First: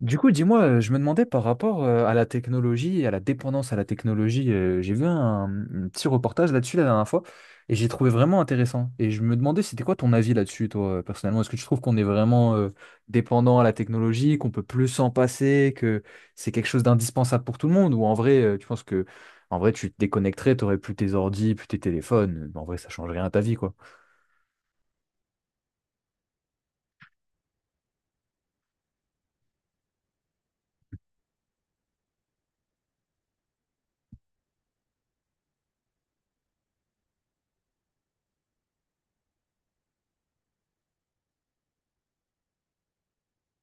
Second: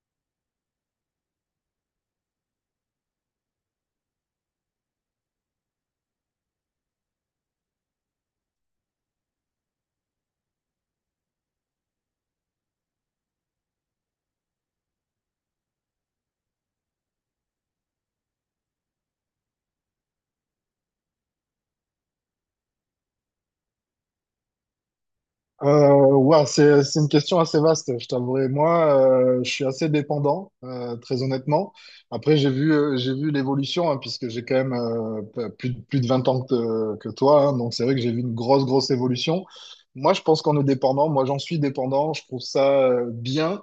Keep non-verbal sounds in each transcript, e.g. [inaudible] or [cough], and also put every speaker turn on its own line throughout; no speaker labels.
Du coup, dis-moi, je me demandais par rapport à la technologie et à la dépendance à la technologie, j'ai vu un petit reportage là-dessus la dernière fois et j'ai trouvé vraiment intéressant. Et je me demandais, c'était quoi ton avis là-dessus, toi, personnellement? Est-ce que tu trouves qu'on est vraiment dépendant à la technologie, qu'on peut plus s'en passer, que c'est quelque chose d'indispensable pour tout le monde? Ou en vrai, tu penses que en vrai, tu te déconnecterais, t'aurais plus tes ordi, plus tes téléphones. En vrai, ça change rien à ta vie, quoi.
Ouais, c'est une question assez vaste, je t'avouerai. Moi, je suis assez dépendant, très honnêtement. Après, j'ai vu l'évolution, hein, puisque j'ai quand même plus de 20 ans que toi, hein. Donc c'est vrai que j'ai vu une grosse, grosse évolution. Moi, je pense qu'on est dépendant. Moi, j'en suis dépendant. Je trouve ça bien.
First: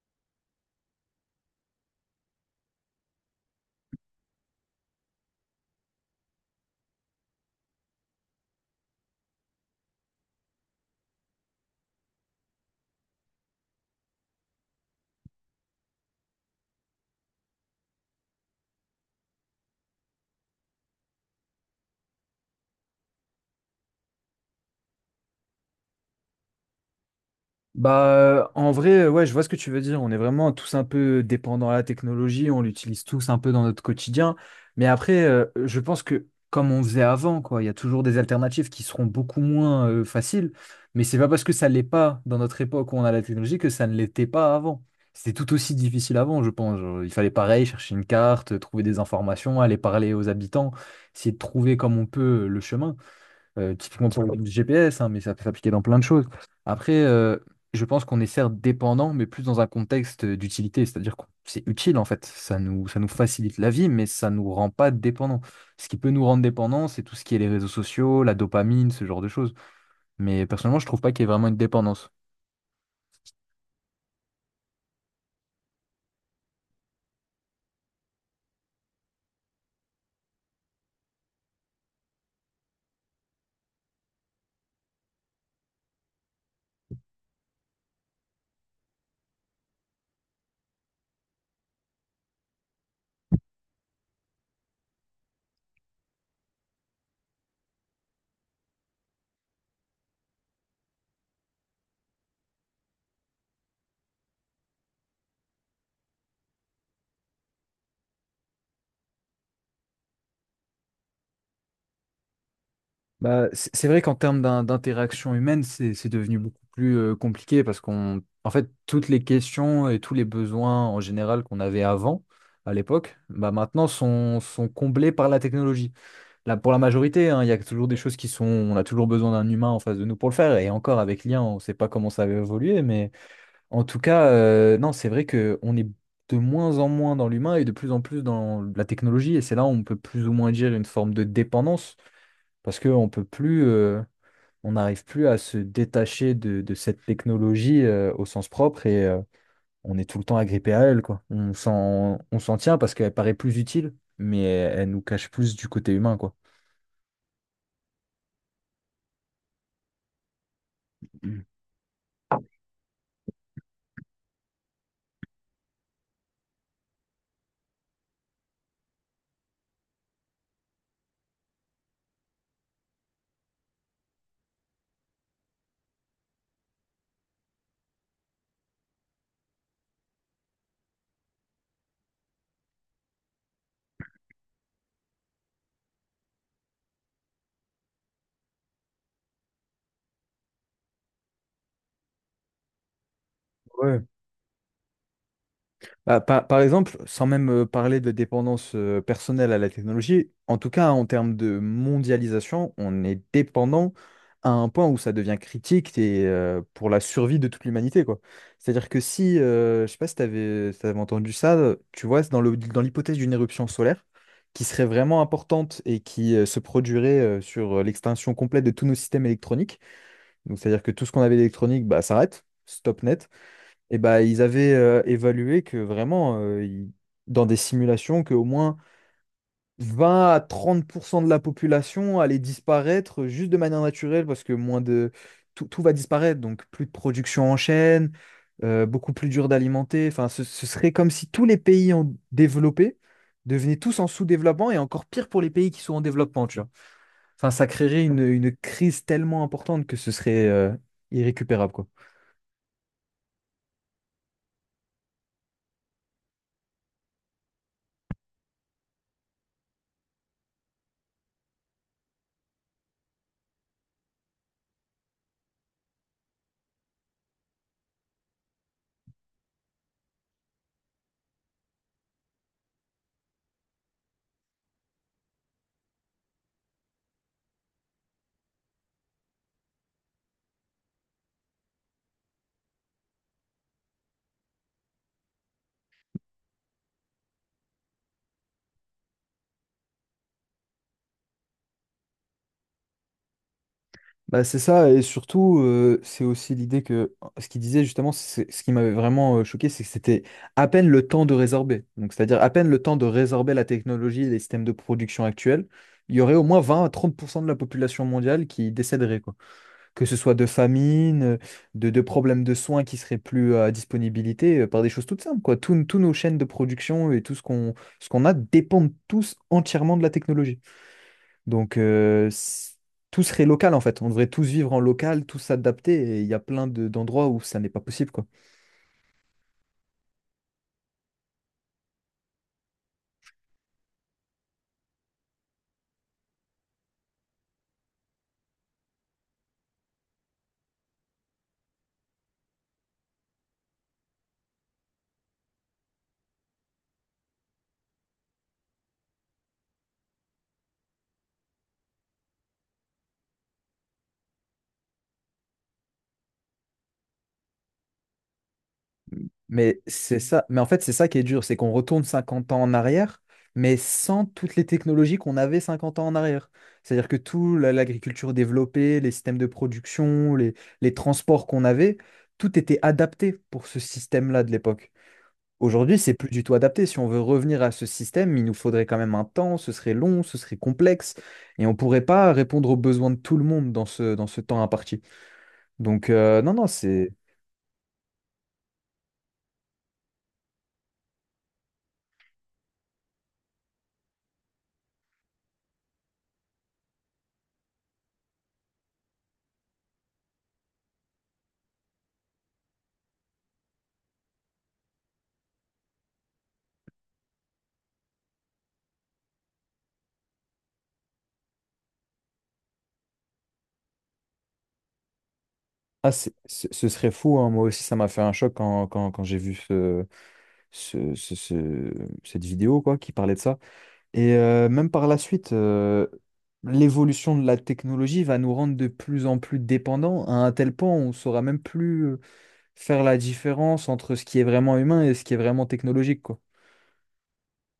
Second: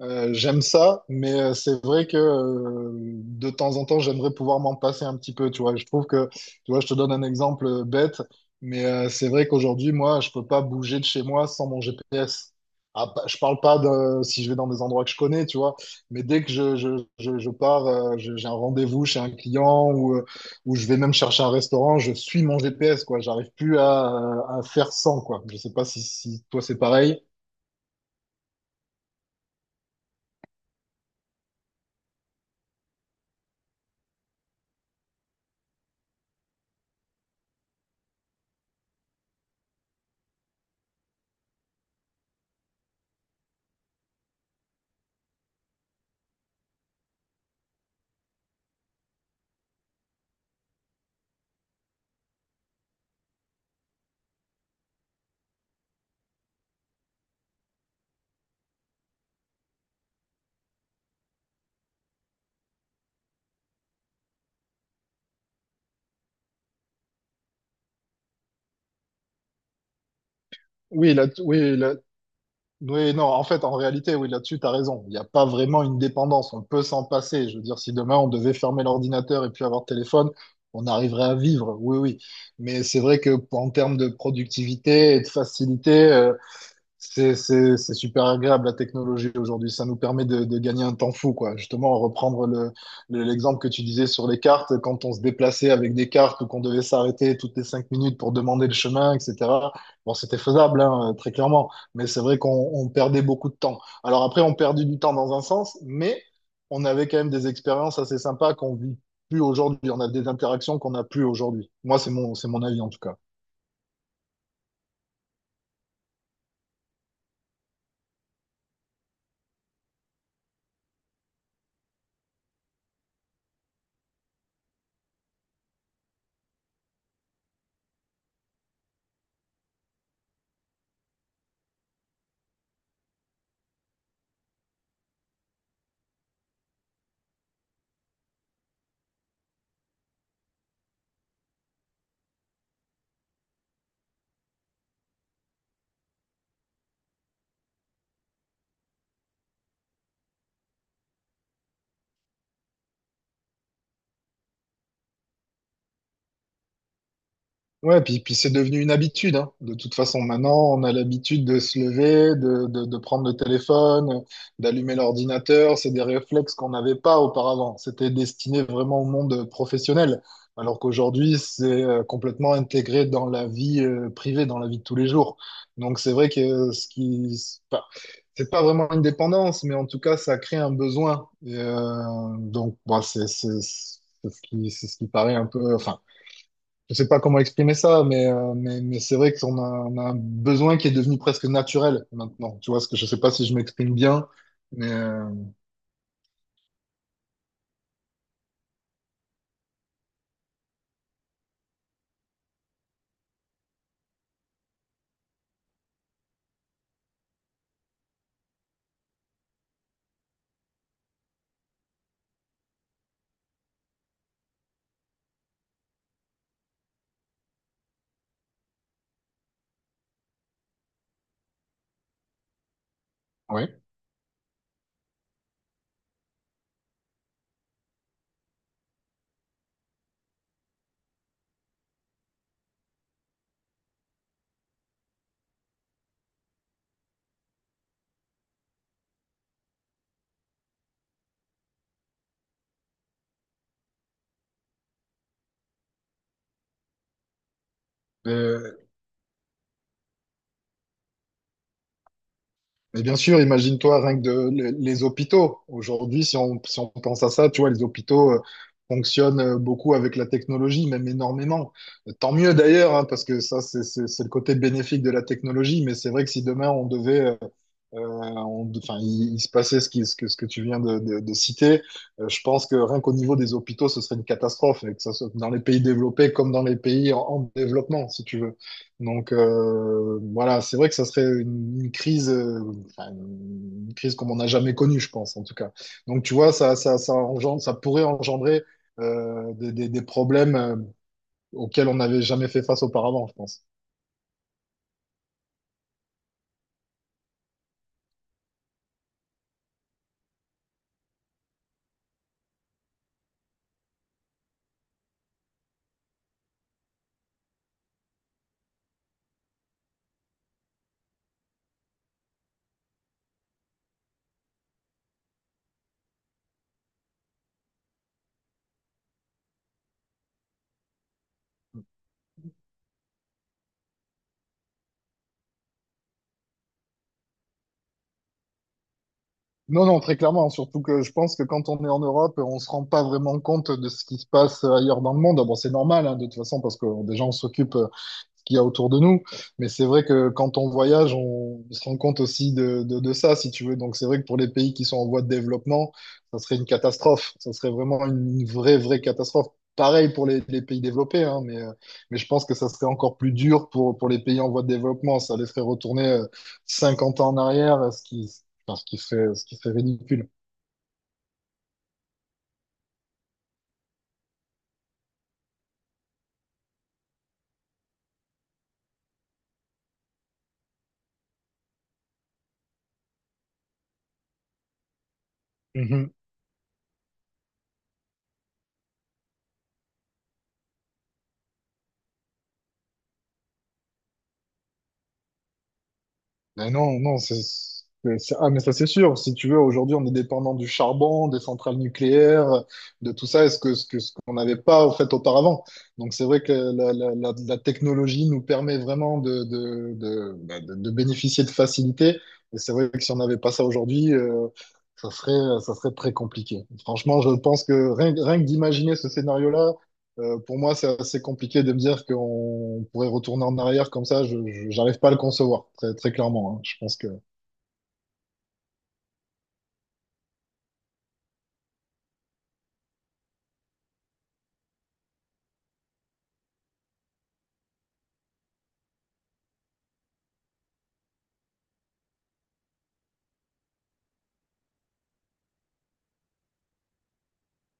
J'aime ça, mais c'est vrai que de temps en temps, j'aimerais pouvoir m'en passer un petit peu. Tu vois, je trouve que, tu vois, je te donne un exemple bête. Mais c'est vrai qu'aujourd'hui, moi, je peux pas bouger de chez moi sans mon GPS. Ah, je parle pas de si je vais dans des endroits que je connais, tu vois. Mais dès que je pars, j'ai un rendez-vous chez un client ou je vais même chercher un restaurant, je suis mon GPS, quoi. J'arrive plus à faire sans, quoi. Je sais pas si toi c'est pareil.
Bah, en vrai, ouais, je vois ce que tu veux dire. On est vraiment tous un peu dépendants à la technologie, on l'utilise tous un peu dans notre quotidien. Mais après, je pense que comme on faisait avant, quoi, il y a toujours des alternatives qui seront beaucoup moins faciles. Mais c'est pas parce que ça l'est pas dans notre époque où on a la technologie que ça ne l'était pas avant. C'était tout aussi difficile avant, je pense. Genre, il fallait pareil, chercher une carte, trouver des informations, aller parler aux habitants, essayer de trouver comme on peut le chemin. Typiquement pour le GPS, hein, mais ça peut s'appliquer dans plein de choses. Après, je pense qu'on est certes dépendant, mais plus dans un contexte d'utilité, c'est-à-dire que c'est utile en fait. Ça nous facilite la vie, mais ça nous rend pas dépendants. Ce qui peut nous rendre dépendants, c'est tout ce qui est les réseaux sociaux, la dopamine, ce genre de choses. Mais personnellement, je trouve pas
Oui,
qu'il y ait
là,
vraiment une
oui, là,
dépendance.
oui, non, en fait, en réalité, oui, là-dessus, tu as raison. Il n'y a pas vraiment une dépendance. On peut s'en passer. Je veux dire, si demain on devait fermer l'ordinateur et puis avoir le téléphone, on arriverait à vivre. Oui, oui. Mais c'est vrai que en termes de productivité et de facilité, c'est super agréable la technologie aujourd'hui. Ça nous permet de gagner un temps fou, quoi. Justement, reprendre l'exemple que tu disais sur les cartes, quand on se déplaçait avec des cartes ou qu'on devait s'arrêter toutes les 5 minutes pour demander le chemin, etc. Bon, c'était faisable, hein, très clairement. Mais c'est vrai qu'on on perdait beaucoup de temps. Alors après, on perdait du temps dans un sens, mais on avait quand même des expériences assez sympas qu'on vit plus aujourd'hui. On a des interactions qu'on n'a plus aujourd'hui. Moi, c'est mon avis en tout cas.
Bah, c'est vrai qu'en termes d'interaction humaine, c'est devenu beaucoup plus compliqué parce qu'on, en fait, toutes les questions et tous les besoins en général qu'on avait avant, à l'époque, bah maintenant sont comblés par la technologie. Là, pour la majorité, hein, il y a toujours des choses qui sont, on a toujours besoin d'un humain en face de nous pour le faire. Et encore avec l'IA, on ne sait pas comment ça va évoluer, mais en tout cas, non, c'est vrai que on est de moins en moins dans l'humain et de plus en plus dans la technologie. Et c'est là où on peut plus ou moins dire une forme de dépendance parce qu'on ne peut plus on n'arrive plus à se détacher de cette technologie au sens propre et on est tout le temps agrippé à elle, quoi. On s'en tient parce qu'elle paraît plus utile, mais elle, elle nous cache plus du côté humain, quoi.
Ouais, puis c'est devenu une habitude, hein. De toute façon, maintenant, on a l'habitude
Mm.
de se lever, de prendre le téléphone, d'allumer l'ordinateur. C'est des réflexes qu'on n'avait pas auparavant. C'était destiné vraiment au monde professionnel, alors qu'aujourd'hui, c'est complètement intégré dans la vie privée, dans la vie de tous les jours. Donc c'est vrai que ce qui, c'est pas vraiment une dépendance, mais en tout cas, ça crée un besoin. Et, donc, bon, c'est ce qui, c'est ce qui paraît un peu, enfin je sais pas comment exprimer ça, mais c'est vrai qu'on a un besoin qui est devenu presque naturel maintenant. Tu vois, ce que je sais pas si je m'exprime
Ouais.
bien, mais
Bah, par exemple, sans même parler de dépendance personnelle à la technologie, en tout cas en termes de mondialisation, on est dépendant à un point où ça devient critique et, pour la survie de toute l'humanité, quoi. C'est-à-dire que si, je sais pas si tu avais, entendu ça, tu vois, c'est dans le, dans l'hypothèse d'une éruption solaire qui serait vraiment importante et qui se produirait sur l'extinction complète de tous nos systèmes électroniques, donc c'est-à-dire que tout ce qu'on avait d'électronique bah, s'arrête, stop net.
ouais.
Et bah, ils avaient évalué que vraiment, dans des simulations, qu'au moins 20 à 30% de la population allait disparaître juste de manière naturelle parce que moins de... Tout va disparaître, donc plus de production en chaîne, beaucoup plus dur d'alimenter. Enfin, ce serait comme si tous les pays en développé devenaient tous en sous-développement et encore pire pour les pays qui sont en développement, tu vois. Enfin, ça créerait une
Euh,
crise tellement importante que ce serait irrécupérable, quoi.
Mais bien sûr, imagine-toi rien que les hôpitaux. Aujourd'hui, si on pense à ça, tu vois, les hôpitaux fonctionnent beaucoup avec la technologie, même énormément. Tant mieux d'ailleurs, hein, parce que ça, c'est le côté bénéfique de la technologie. Mais c'est vrai que si demain, on devait, enfin, il se passait ce, ce que tu viens de citer. Je pense que rien qu'au niveau des hôpitaux, ce serait une catastrophe, et que ça soit dans les pays développés comme dans les pays en développement, si tu veux. Donc voilà, c'est vrai que ça serait une crise, enfin, une crise comme on n'a jamais connue, je pense, en tout cas. Donc, tu vois, ça pourrait engendrer des problèmes auxquels on n'avait jamais fait face auparavant, je pense.
Bah, c'est ça, et surtout, c'est aussi l'idée que ce qu'il disait justement, ce qui m'avait vraiment choqué, c'est que c'était à peine le temps de résorber. Donc, c'est-à-dire à peine le temps de résorber la technologie et les systèmes de production actuels, il y aurait au moins 20 à 30% de la population mondiale qui décéderait, quoi. Que ce soit de famine, de problèmes de soins qui seraient plus à disponibilité, par des choses toutes simples, quoi. Tous nos chaînes de production et tout ce qu'on a dépendent tous entièrement de la technologie. Donc, tout serait local en fait. On devrait tous vivre en local, tous s'adapter. Et il y a d'endroits où ça n'est pas possible, quoi.
Non, non, très clairement, hein. Surtout que je pense que quand on est en Europe, on se rend pas vraiment compte de ce qui se passe ailleurs dans le monde. Ah bon, c'est normal, hein, de toute façon, parce que déjà, on s'occupe de ce qu'il y a autour de nous. Mais c'est vrai que quand on voyage, on se rend compte aussi de ça, si tu veux. Donc, c'est vrai que pour les pays qui sont en voie de développement, ça serait une catastrophe. Ça serait vraiment une vraie, vraie catastrophe. Pareil pour les pays développés, hein, mais je pense que ça serait encore plus dur pour les pays en voie de développement. Ça les ferait retourner 50 ans en arrière, ce qui, parce qu'il fait, ce qui fait
Mais c'est
ridicule.
ça. Mais en fait, c'est ça qui est dur, c'est qu'on retourne cinquante ans en arrière, mais sans toutes les technologies qu'on avait 50 ans en arrière. C'est-à-dire que l'agriculture développée, les systèmes de production, les transports qu'on avait, tout était adapté pour ce système-là de l'époque. Aujourd'hui,
Mhm.
c'est plus du tout adapté. Si on veut revenir à ce système, il nous faudrait quand même un temps, ce serait long, ce serait complexe, et on ne pourrait pas répondre aux besoins de tout le monde dans dans ce temps imparti. Donc, non, non,
Mais non,
c'est,
non, ah, mais ça c'est sûr. Si tu veux, aujourd'hui, on est dépendant du charbon, des centrales nucléaires, de tout ça, est-ce que, ce qu'on n'avait pas au fait auparavant. Donc c'est vrai que la technologie nous permet vraiment de bénéficier de facilité. Et c'est vrai que si on n'avait pas ça aujourd'hui, ça serait très compliqué. Franchement, je pense que rien que d'imaginer ce scénario-là, pour moi, c'est assez compliqué de me dire qu'on pourrait retourner en arrière comme ça. J'arrive pas à le concevoir, très, très
ah, c'est-
clairement, hein.
ce
Je
ce
pense que,
serait fou. Hein. Moi aussi, ça m'a fait un choc quand, quand j'ai vu ce- ce- ce- cette vidéo quoi, qui parlait de ça. Et même par la suite, l'évolution de la technologie va nous rendre de plus en plus dépendants à un tel point où on ne saura même plus faire la différence entre ce qui est vraiment humain et ce qui est vraiment technologique, quoi.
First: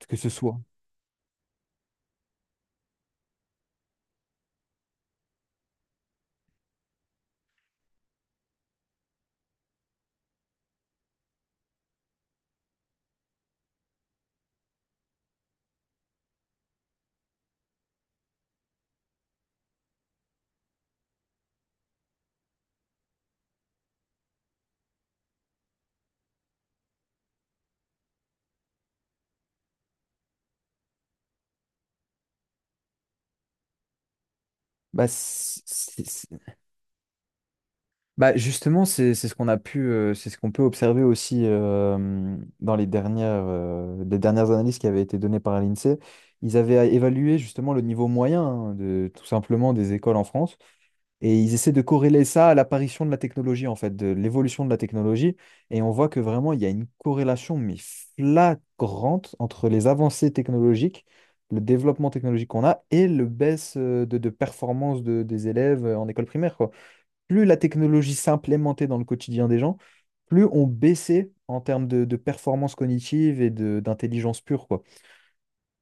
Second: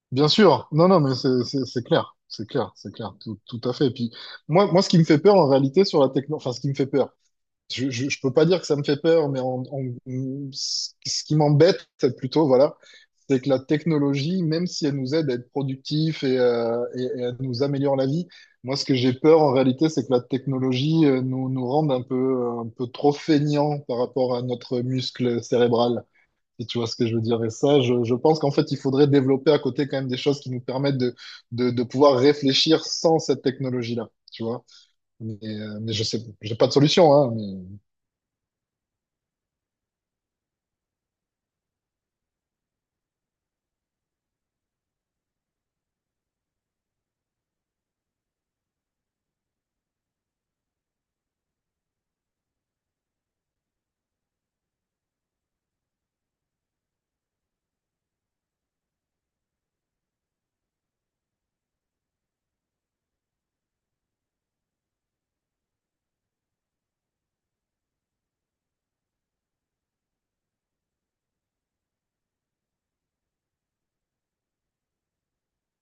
Que
bien
ce soit.
sûr, non, non, mais c'est clair, c'est clair, c'est clair, tout, tout à fait. Et puis, moi, ce qui me fait peur en réalité sur la techno, enfin, ce qui me fait peur. Je peux pas dire que ça me fait peur, mais ce qui m'embête plutôt, voilà, c'est que la technologie, même si elle nous aide à être productifs et elle nous améliore la vie, moi, ce que j'ai peur en réalité, c'est que la technologie nous rende un peu trop feignants par rapport à notre muscle cérébral. Si tu vois ce que je veux dire. Et ça, je pense qu'en fait, il faudrait développer à côté quand même des choses qui nous permettent de pouvoir réfléchir sans cette technologie-là. Tu vois?
Bah, c'est-
Mais je
c'est-
sais,
c'est-
j'ai pas de solution, hein, mais.
bah justement, c'est ce qu'on a pu, c'est ce qu'on peut observer aussi dans les dernières analyses qui avaient été données par l'INSEE. Ils avaient évalué justement le niveau moyen hein, de tout simplement des écoles en France. Et ils essaient de corréler ça à l'apparition de la technologie, en fait, de l'évolution de la technologie. Et on voit que vraiment, il y a une corrélation, mais flagrante, entre les avancées technologiques, le développement technologique qu'on a et le baisse de performance des élèves en école primaire, quoi. Plus la technologie s'implémentait dans le quotidien des gens, plus on baissait en termes de performance cognitive et d'intelligence pure, quoi.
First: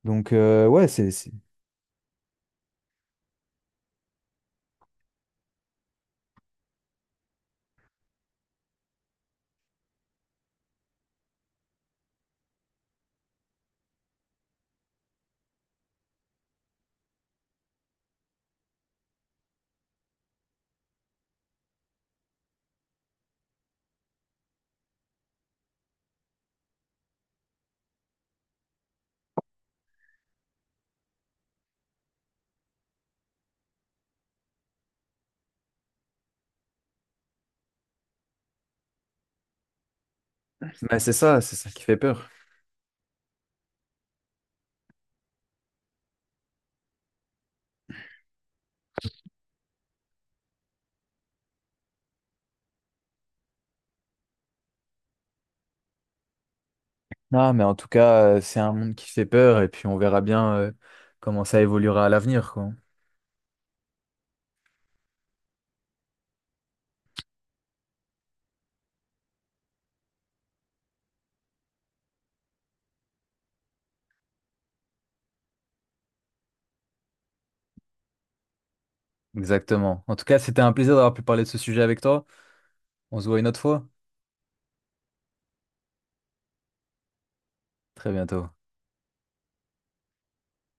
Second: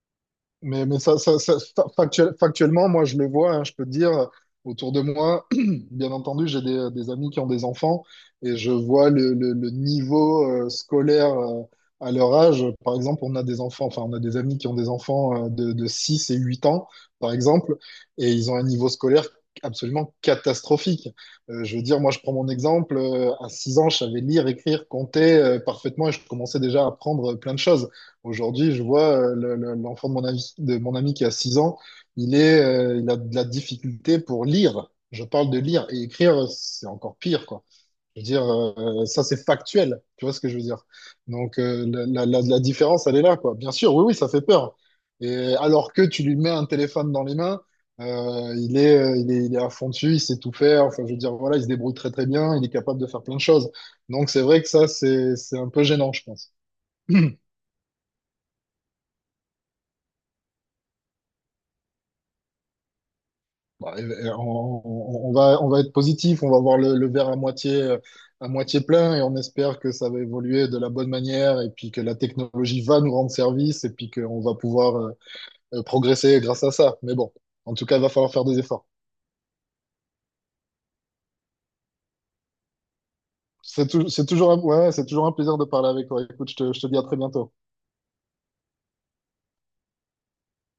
Donc,
Mais,
ouais,
mais ça, factuellement, moi, je le vois, hein, je peux te dire, autour de moi, [clears throat] bien entendu, j'ai des amis qui ont des enfants et je vois le niveau scolaire à leur âge. Par exemple, on a des enfants, enfin, on a des amis qui ont des enfants de 6 et 8 ans, par exemple, et ils ont un niveau scolaire absolument catastrophique. Je veux dire, moi, je prends mon exemple, à 6 ans, je savais lire, écrire, compter parfaitement et je commençais déjà à apprendre plein de choses. Aujourd'hui, je vois l'enfant de mon ami, qui a 6 ans, il a de la difficulté pour lire. Je parle de lire et écrire, c'est encore pire, quoi. Je veux dire, ça, c'est factuel. Tu vois ce que je veux dire?
mais c'est
Donc,
ça qui fait
la, la,
peur.
la- la différence, elle est là, quoi. Bien sûr, oui, oui, ça fait peur. Et alors que tu lui mets un téléphone dans les mains, il est à fond dessus, il sait tout faire. Enfin, je veux dire, voilà, il se débrouille très, très bien, il est capable de faire plein de choses. Donc, c'est vrai que ça, c'est un peu gênant, je pense. [clears throat]
Non, mais en tout cas, c'est un monde qui fait peur et puis on verra bien comment ça évoluera à l'avenir, quoi.
Bah, On va être positif, on va voir le verre à moitié plein et on espère que ça va évoluer de la bonne manière et puis que la technologie va nous rendre service et puis qu'on va pouvoir progresser grâce à ça. Mais bon, en tout cas, il va falloir faire des efforts.
Exactement. En tout cas, c'était un plaisir d'avoir pu parler de ce sujet avec toi. On se voit une autre fois.
C'est tou- c'est toujours un, ouais, c'est toujours un plaisir de parler avec toi. Écoute, je te dis à très bientôt.
Très bientôt.